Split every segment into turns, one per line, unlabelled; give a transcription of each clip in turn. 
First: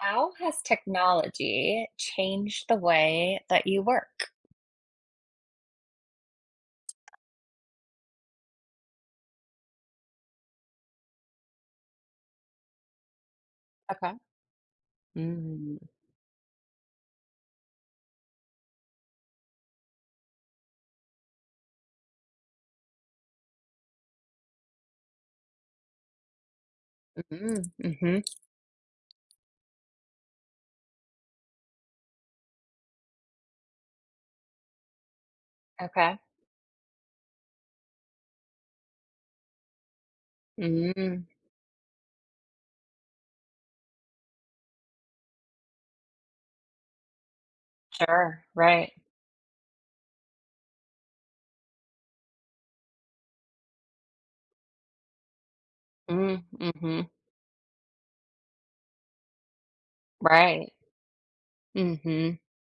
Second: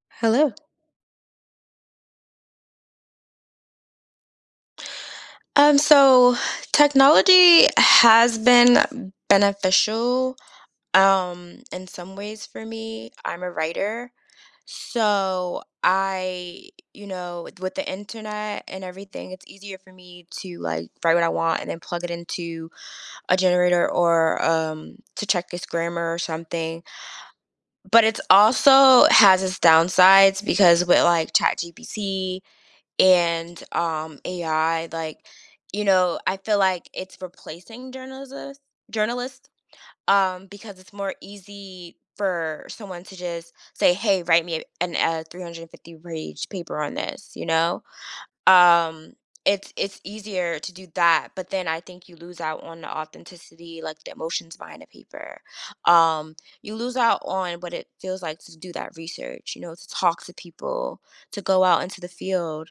How
Hello.
has technology changed the way that you work?
Um, so technology has been beneficial, um, in some ways for me. I'm a writer,
Okay.
so
Mm.
I you know, with with the Internet and everything, it's easier for me to, like, write what I want and then plug it into a generator or um, to check it's grammar or something
Mhm,
but
mhm.
it's also has its downsides because with, like, ChatGPT and, um, AI, like, you
Okay.
know, I feel like it's replacing journalism journalist, um, because it's more
Mm.
easy for someone to just say, "Hey, write me an a 350 page paper on this," you know?
Sure, right.
Um, it's it's easier to do that, but then I think you lose out on the authenticity, like the emotions behind the paper. Um,
Mm,
you lose
mhm.
out on what it feels like to do that research, you know, to talk to
Right.
people, to go out into the
Mhm.
field.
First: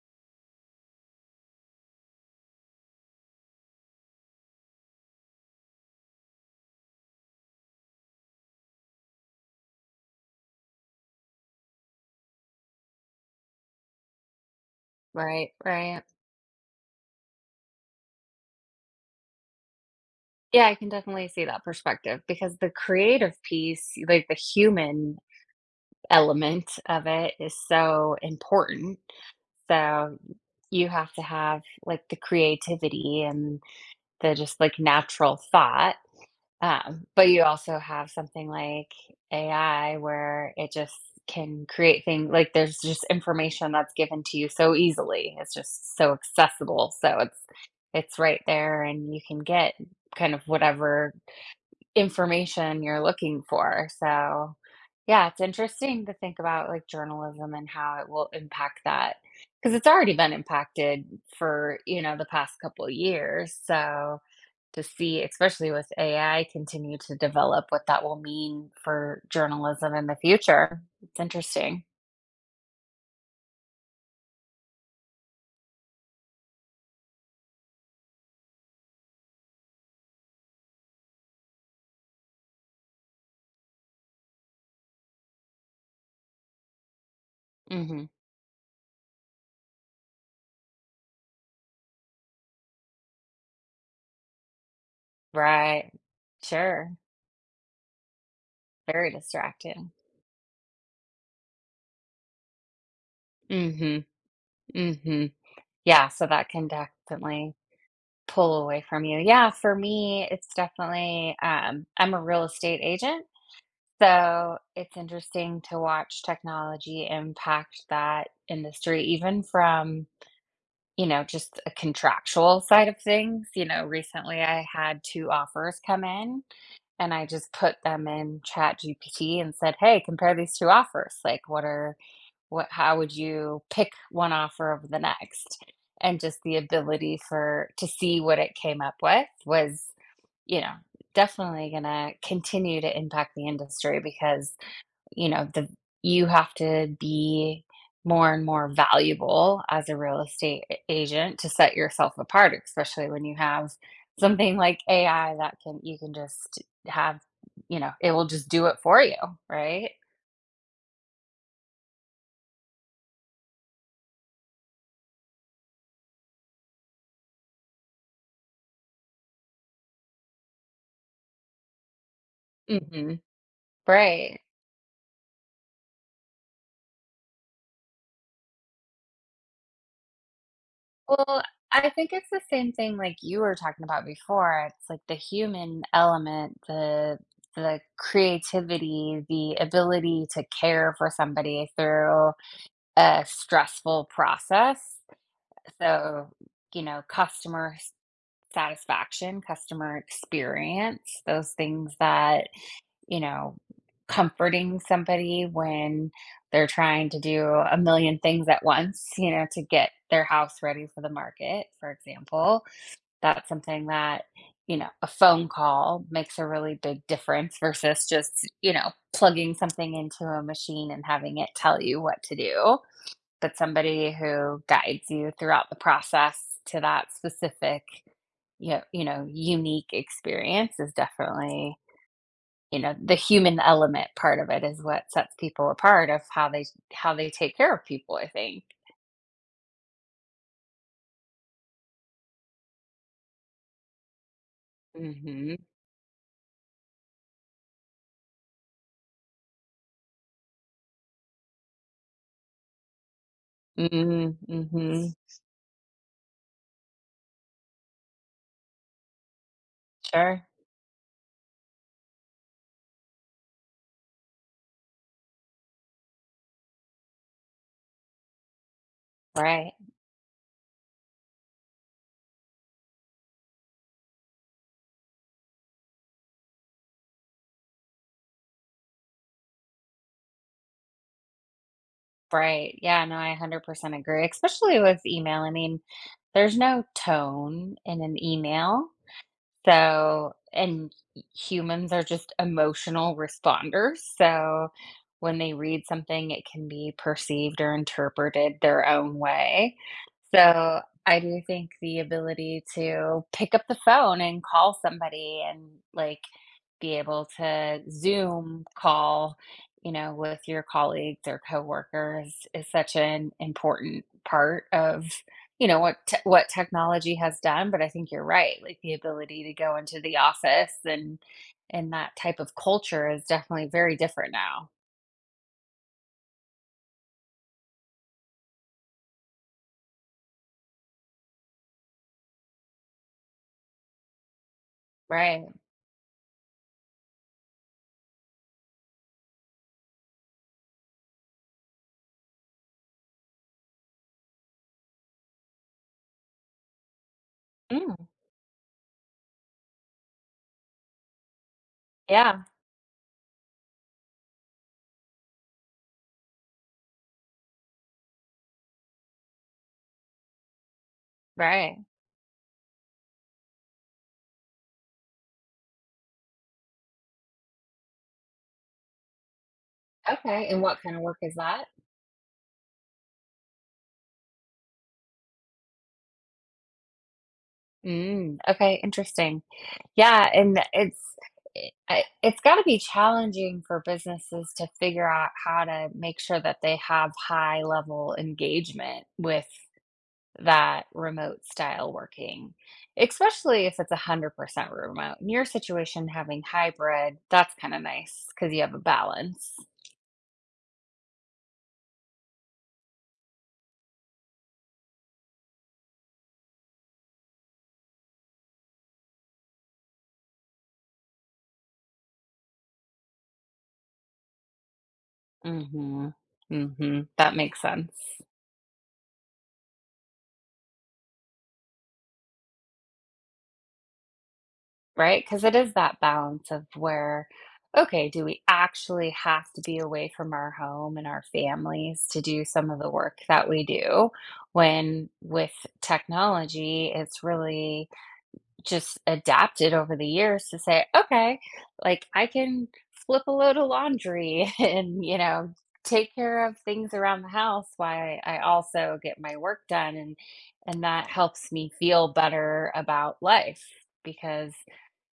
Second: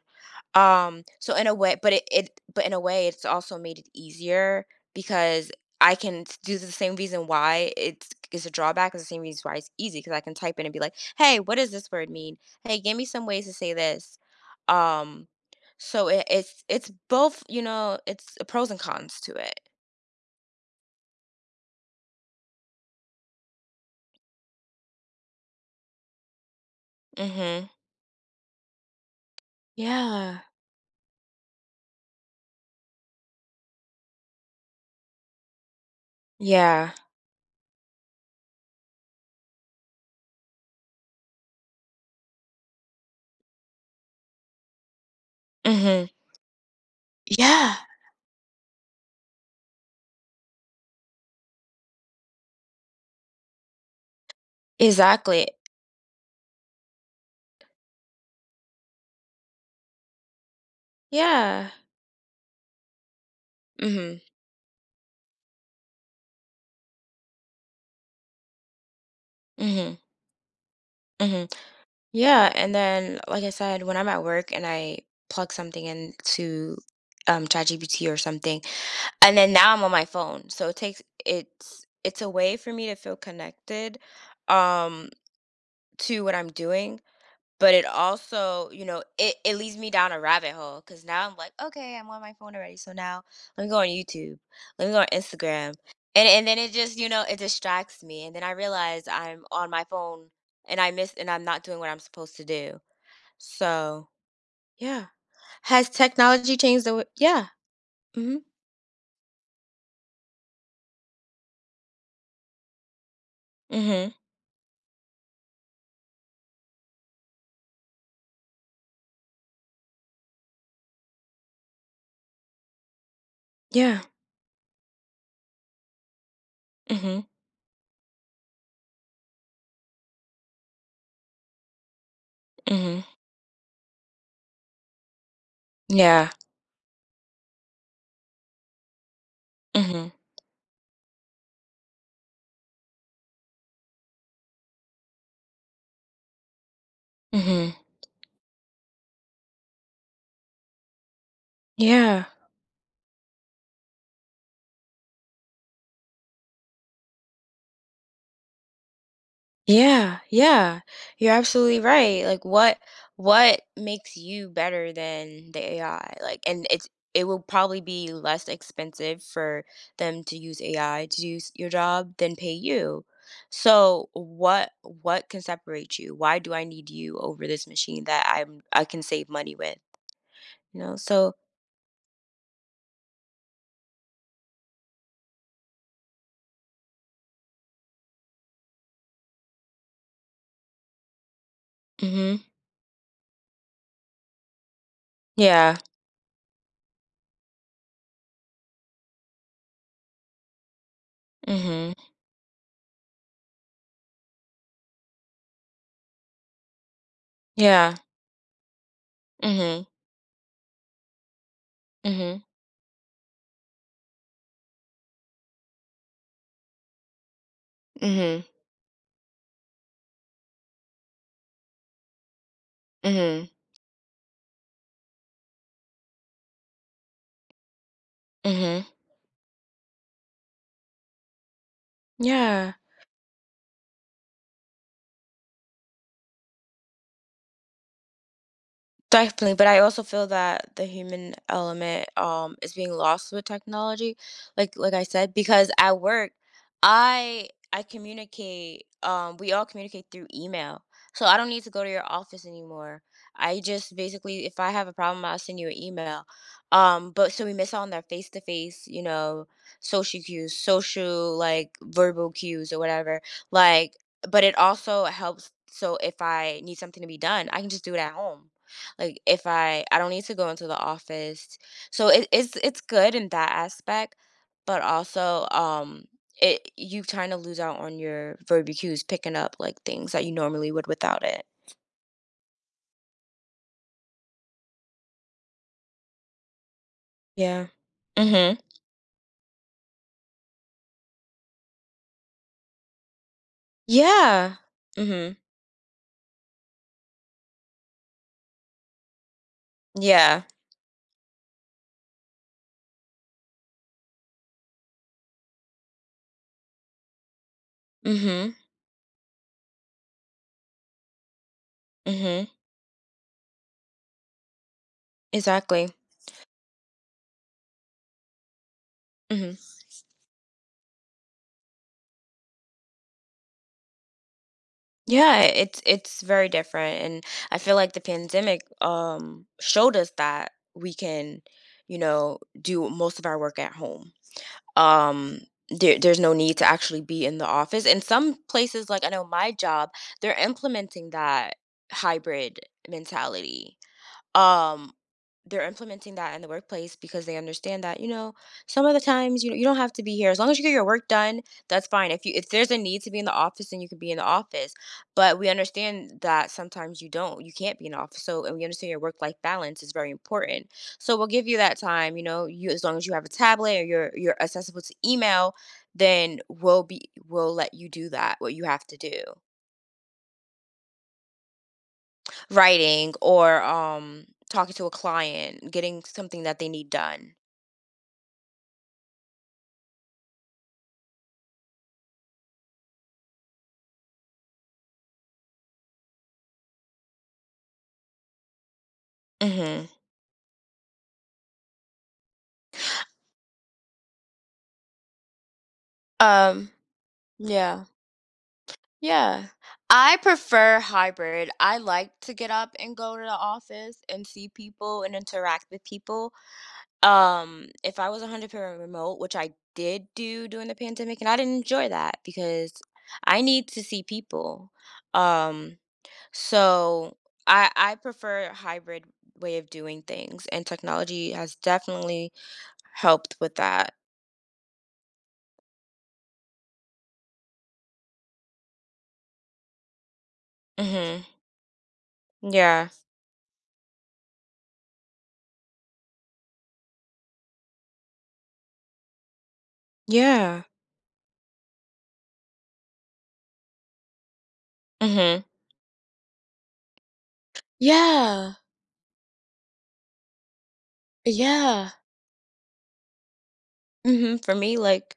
Um, so in a way but it it but in a way, it's also made it easier because I can s due to the same reason why it's k is a drawback is the same reason why it's easy 'cause I can type in and be, like, "Hey, what does this word mean? Hey, give me some ways to say this." Um,
Right, right.
so it it's it's both you know. It's pros and cons to it.
Yeah. I can definitely see that perspective because the creative piece, like, the human element of it is
Mhm.
so important, so,
Yeah.
you have to have, like, the creativity and the just, like, natural thought,
Yeah.
um, but you also have something like AI where it just can create thing like, there's just information that's given to you so easily. It's just
Mhm.
so accessible, so it's
Yeah.
it's right there, and you can get kind of whatever information you're looking for, so, yeah, it's
Exactly.
interesting to think about, like, journalism and how it will impact that 'cause it's already been impacted
Yeah.
for, you know, the past couple years,
Mhm.
so, to see especially with AI continue to develop what that will mean for journalism
Mhm.
in the future. It's
Mhm.
interesting.
Yeah, and then, like I said, when I'm at work and I plug something into, um, ChatGPT or something, and then now I'm on my phone. So, it takes it's it's a way for me to feel connected, um, to what I'm doing, but it
Mhm.
also you know, it it leads me down a rabbit hole 'cause now I'm like, "Okay. I'm on my phone already. So now lemme go on YouTube. Lemme go on Instagram."
Right.
And and then it just,
Sure.
you know, it distracts me, and then I realized
Very
I'm on my
distracting.
phone, and I miss and I'm not doing what I'm supposed to do,
Mhm.
so yeah.
Mhm.
Has
Yeah. So that
technology
can
changed the way Yeah.
definitely
Mhm.
pull away from you. Yeah, for me, it's definitely um, I'm a real estate agent,
Mhm.
so it's interesting to watch technology impact that industry even from, you know, just a contractual side of things. You know,
Yeah.
recently, I had 2 offers come in, and I
Mhm.
just put them in ChatGPT and said, "Hey, compare these 2 offers." Like, what are what how
Mhm.
would you pick one offer over the next? And
Yeah.
just the ability for to see what it came up with was,
Mhm.
you know, definitely gonna continue to impact the industry because, you know, the you have to be
Mhm.
more and more valuable as a real estate a agent to set yourself
Yeah.
apart, especially when you have something like AI that can you can just have you know, it will just do it for you, right?
Yeah. Yeah. You're absolutely right. Like, what what makes you better than the AI? Like, and it's it will probably be less expensive for them to use AI to do s your job than pay you.
Mhm.
So,
Right.
what what can separate you? Why do I need you over this machine that I'm I can save money with, you know? So
Well, I think it's the same thing like you were talking about before. It's, like, the human element, the the creativity, the ability to care for somebody through
Mhm.
a stressful process.
Yeah.
So, you know, customer s satisfaction, customer experience, those
Mhm.
things that, you know, comforting somebody when they're trying to do a
Yeah.
million things at once, you know, to
Mhm.
get their house ready for the market, for
Mhm.
example. That's something that, you know, a phone call makes a really big difference versus
Mhm.
just, you know, plugging something into a machine and having it tell you what to do,
Mhm.
but somebody who guides you throughout the process to that specific, yo
Mhm.
you know, unique experience is definitely,
Yeah.
you know, the human element part of it is what sets people apart of how they how they take care of people, I think.
Definitely, but I also feel that the human element, um, is being lost with technology, like like I said,
Mhm.
because at work I I communicate, um we all communicate through email, so I don't need to go to your office anymore. I just
Mhm,
basically, if I have a
mhm.
problem, I'll send you a email. Um, but so we miss out on their face to face, you know, social
Sure.
cues, social, like, verbal cues or whatever, like, but it also helps, so if I need something to be done, I can just do it at home. Like, if
Right.
I I don't need to go into the office. So, it it's it's good in that aspect, but also, um, it you've trying to lose out on your verbal cues picking up, like, things that you normally would without it.
Right. Yeah, no, I 100% agree, especially with email, I mean, there's no
Yeah.
tone in an
Mhm.
email, so, and h humans are just emotional responders,
Yeah.
so,
Mhm.
when they read something it can be perceived or interpreted their own way.
Yeah.
So, I do think the ability to pick up the phone and call somebody and, like, be able to
Mhm.
Zoom call, you know, with your colleagues or coworkers
Mhm.
is such an important part of, you know,
Exactly.
what te what technology has done, but I think you're right, like, the ability to
Mhm.
go into the office and and that type of culture is definitely very different now.
Yeah, i it's it's very different, and I feel like the pandemic, um, showed us that we can, you know, do most of our work at home. Um,
Right.
there there's no need to actually be in the office, and some places like I know my job, they're implementing that hybrid mentality. Um, they're implementing that in the workplace because they understand that,
Mm.
you know, some of the times, you know, "You don't have to be here as long as you get your work done, that's fine, if you
Yeah.
if there's a need to be in the office, then you could be in the office, but we understand that sometimes you don't you can't be in the office. So and we understand your work-life balance is very important, so we'll give you
Right.
that time, you know, you as long as you have a tablet, or you're you're accessible to email, then we'll be we'll let you do that- what you have to do."
Okay, and what kind of work is that?
Writing, or, um, talking to a client, getting something that they need done.
Mm. Okay, interesting. Yeah, and tha it's i I It's gotta be challenging for businesses to figure out how to make sure that they have high-level engagement with
Mhm.
that remote-style working, especially if it's 100% remote. In your situation, having
Um.
hybrid, that's kinda
Yeah.
nice 'cause you have a
Yeah.
balance.
I prefer hybrid, I like to get up and go to the office and see people and interact with people. Um, if I was 100% remote, which I did do during the pandemic, and I didn't enjoy that, because I need to see people. Um,
Mhm. Mhm.
so
That makes
I I
sense.
prefer a hybrid way of doing things, and technology has definitely helped with that.
Right, 'cause it is that balance of where okay, do we actually have to be away from our home and our
Mhm.
families to do some of the
Yeah.
work that we do? When with technology, it's really just adapted over the years to
Yeah.
say, "Okay, like, I can flip a load of laundry and, you
Mhm.
know, take care of things around the house while I
Yeah.
also get my work done," and and that helps me
Yeah.
feel better about life
Mhm,
because
for me, like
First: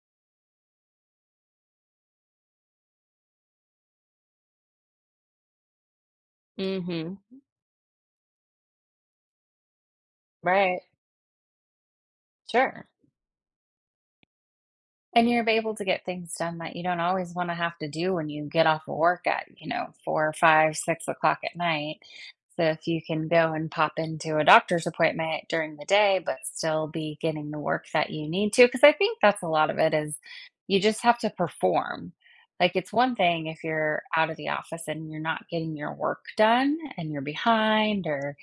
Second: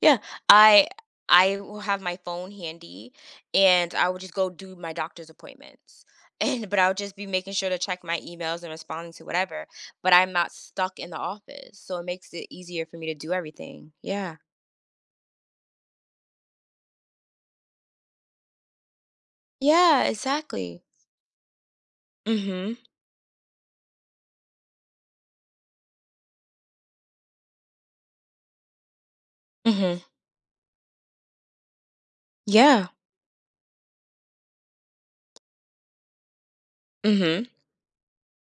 yeah, I I will have my phone handy, and I would just go do my doctor's appointments, and but I would
Mhm.
just be making sure to check my emails and responding to whatever, but I'm not
Right.
stuck in the office, so, it makes it easier
Sure.
for me to do everything, yeah.
And you're be able to get things done that you don't always wanna have to do when you get off of work at, you know,
Yeah,
four, or five,
exactly.
six o'clock at night. So,
Mhm.
if you can go and pop into a doctor's appointment during the day but still be getting the work that you need to 'cause I think that's a lot of it
Mhm.
is you just have to perform. Like,
Yeah.
it's one thing if you're out of the office and you're not getting your work done and you're
Mhm.
behind or,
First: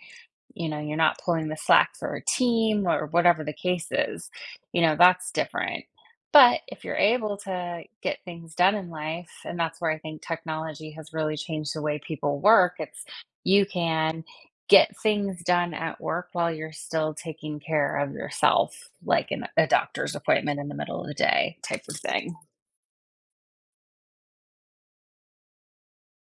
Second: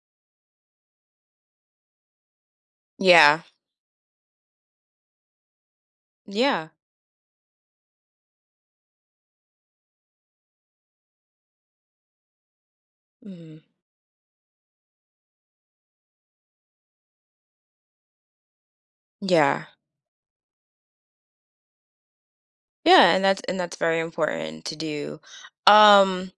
you know, you're not pulling the slack for a team or
Yeah.
whatever the case is. You know, that's different. But
Yeah.
if you're able to get things done in life, and that's where I think technology has really changed the way people work, it's
Mhm.
you can get things done at work while you're still taking care of yourself, like in a
Yeah.
doctor's appointment in the middle of the day type of thing.
Yeah, and that's and that's very important to do. Um,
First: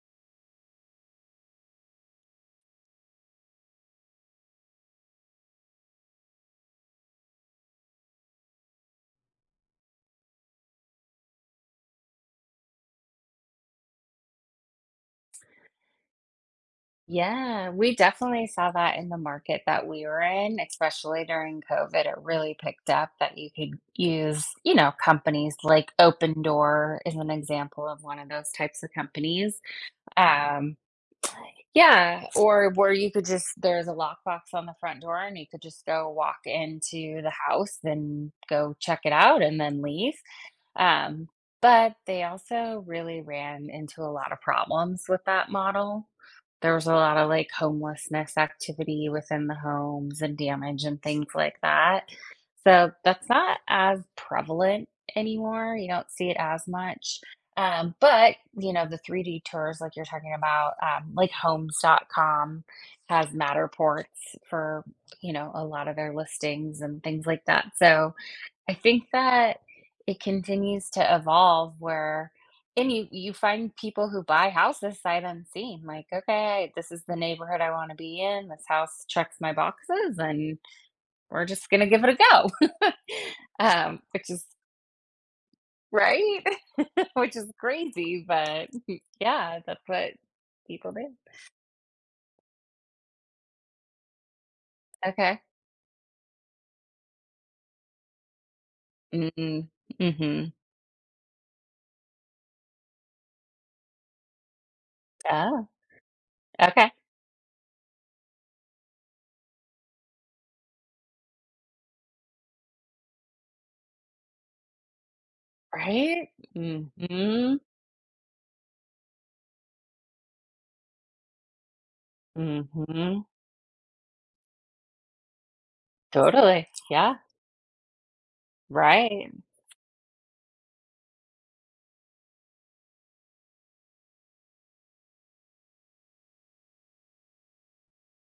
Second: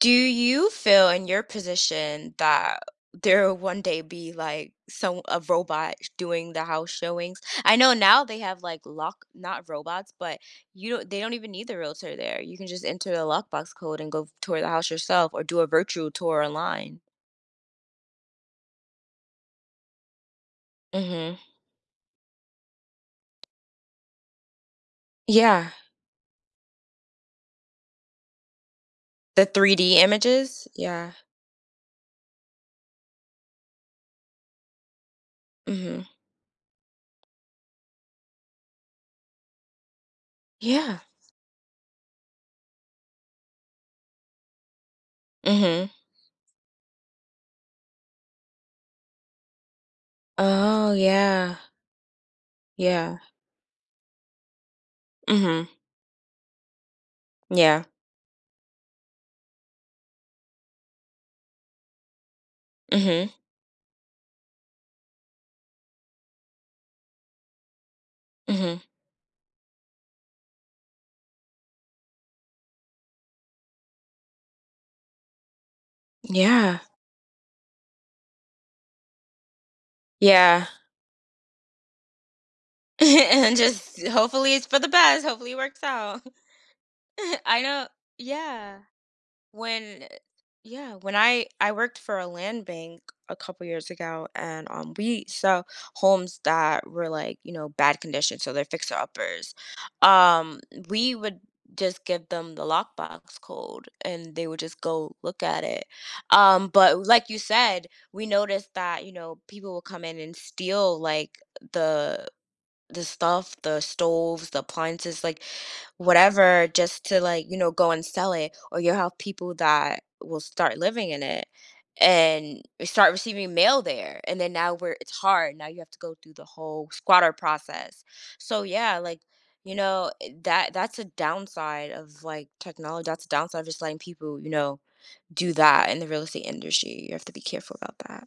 do you feel in your position that there will one day be, like, some a robot sh doing the house showings? I know now they have, like, lock not robots, but you don't They don't even need the realtor there, you can just enter a lockbox code and go f tour the house yourself or do a virtual tour online.
Yeah, we definitely saw that in the market that we are in, especially
Mhm.
during COVID it really picked up that you could use, you know, companies,
Yeah.
like, Opendoor is an example of one of those types of
The
companies,
3D images?
um
Yeah.
Yeah. Or where you could just there's a lockbox on the front door, and you could just
Mhm.
go walk into the house, then go check it out, and then leave,
Yeah.
um, but they also really ran into a lot of problems with that
Mhm.
model. There was a lot of, like, homelessness activity within the homes and damage
Oh,
and things
yeah.
like that, so
Yeah.
that's not as prevalent
Mhm.
anymore, you don't see it as much,
Yeah.
um, but, you know, the 3D tours like you're talking about, um, like, Homes.com has
Mhm.
Matterports for, you know, a lot of their listings and things like that. So, I
Mhm.
think that it continues to evolve where and you you find people who buy houses sight unseen, like, "Okay.
Yeah.
This is the neighborhood I wanna be in. This house checks my boxes, and
Yeah.
we're just gonna give it a go,"
And
um,
just
which is
hopefully it's for the best. Hopefully it works out.
Right? Which is
I know
crazy, but
Yeah.
Yeah, that's
When e
what people
Yeah,
do.
when I I worked for a land bank a couple years ago, and, um, we
Okay.
saw homes that were, like, you know, bad condition, so they're
Mm,
fixer-uppers.
mm. Mhm.
Um, we would just give them the lockbox code, and they would just go look at
Oh.
it. Um,
Okay.
but like you said, we noticed that, you know, people will come in and steal, like, the the stuff, the stoves, the appliances, like,
Right?
whatever, just to, like, you
Mhm.
know, go and sell it, or you'll have people that will start living in it, and start
Mhm.
receiving mail there, and then now we're it's hard. Now you have to go through the
Totally.
whole
Yeah.
squatter process. So, yeah, like,
Right.
you know, i that that's a downside of, like, technology. That's a downside of just letting people, you know, do that in the real estate industry, you have to be careful about that.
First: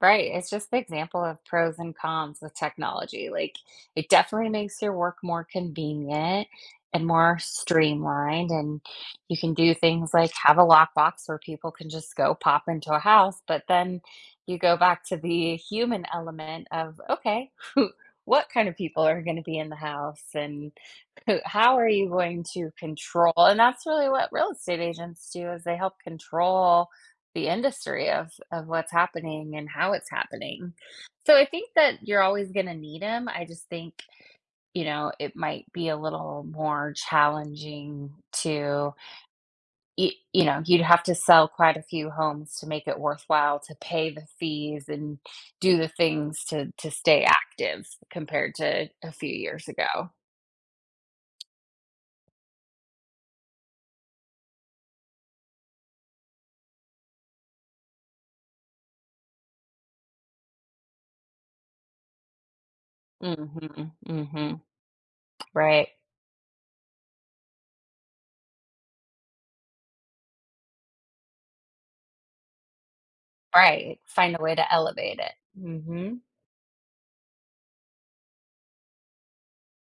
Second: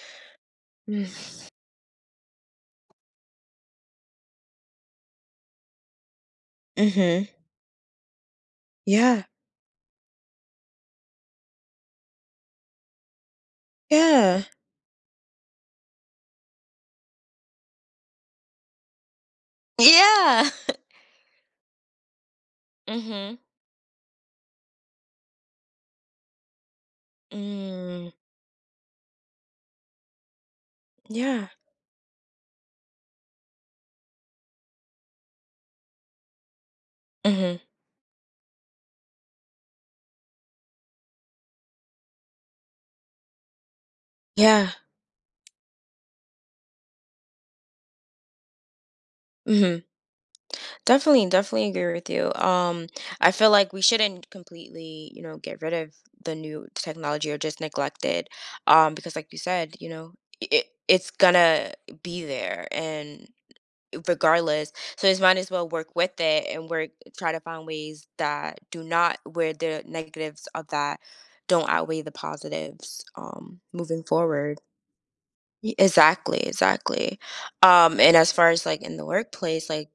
Right, it's just the
Mm
example of pros and cons with technology, like, it definitely makes your work more convenient and
Mhm.
more streamlined, and
Yeah.
you can do things like have a lockbox where people can just go pop into a house, but then
Yeah.
you go back to the human element of, "Okay, what kind of people are gonna be in the house?"
Yeah!
And, "Who how are you going to control"
Mhm.
and that's really what real estate agents do is they help control the industry
Mm.
of of what's happening and how it's happening. So, I
Yeah.
think that you're always gonna need 'em, I just think, you know, it might be a little more
Mhm.
challenging to... i you know, you'd have to sell quite a few homes to make it worthwhile to pay the
Yeah.
fees and do the things to to stay active compared to a few years
Mhm.
ago.
Definitely, definitely agree with you, um, I feel like we shouldn't completely, you know, get rid of the new technology or just neglect it, um, because, like you said, you know, i i it's gonna be there and
Mhm, mhm.
regardless, so as might as well work
Right.
with it and work try to find ways that do not where the negatives of that don't outweigh the positives, um,
Right,
moving
find a way
forward.
to elevate it,
Ye
mhm.
exactly, exactly, um, and as far as, like, in the workplace, like,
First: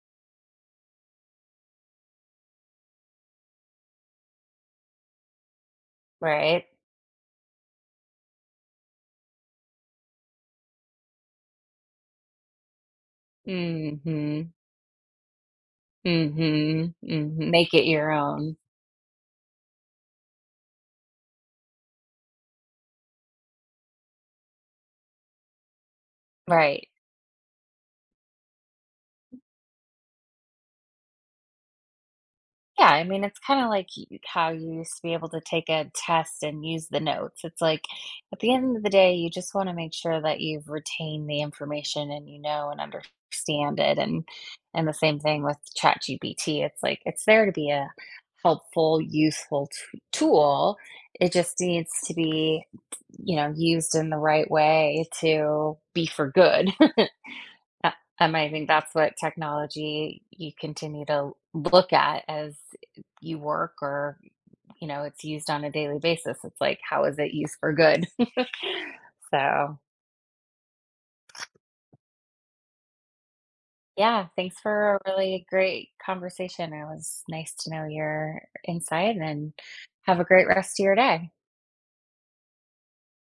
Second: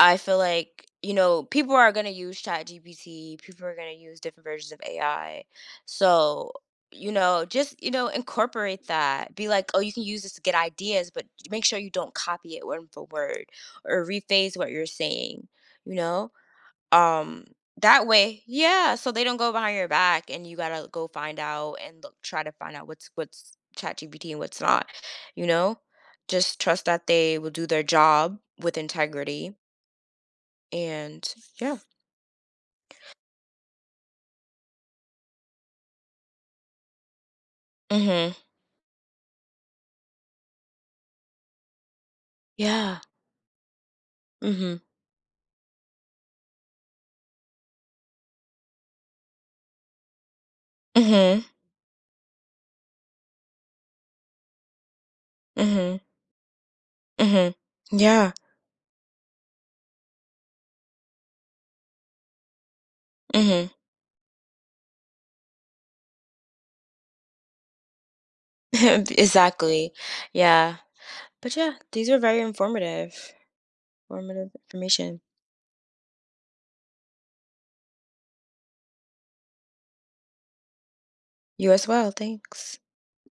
I feel like, you know, people are gonna use ChatGPT, people are gonna use different versions of AI, so,
Right.
you know just, you know, incorporate that, be like, "Oh, you can use this to get ideas, but j make sure you don't copy it word for word or
Mhm.
rephrase what you're saying." You know?
Mhm, mhm
Um,
make it
that
your
way
own.
Yeah, so they don't go behind your back, and you gotta go find out and look try to find out what's what's ChatGPT and what's not, you know? Just trust
Right.
that they will do their job with integrity and yeah.
Yeah, I mean, it's kinda like y how you used to be able to take a test and use the notes, it's like,
Mhm.
at the end of the day, you just wanna make sure that you've retained the information and you know and
Yeah.
understand it and
Mhm.
and the same thing with ChatGPT, it's like, it's there to be a helpful, useful too tool, it
Mhm.
just needs to be, t you know, used in the right way to
Mhm.
be for good.
Mhm.
Uh
Yeah.
um, I think that's what technology you continue to look at as, eh i you
Mhm.
work or, you know, it's used on a daily basis, it's like, how is it used for good? So
Exactly. Yeah. But, yeah, these are very informative
Yeah,
formative
thanks for a
information.
really great conversation, it was nice to know your insight, and have a great rest a your day.
You as well, thanks.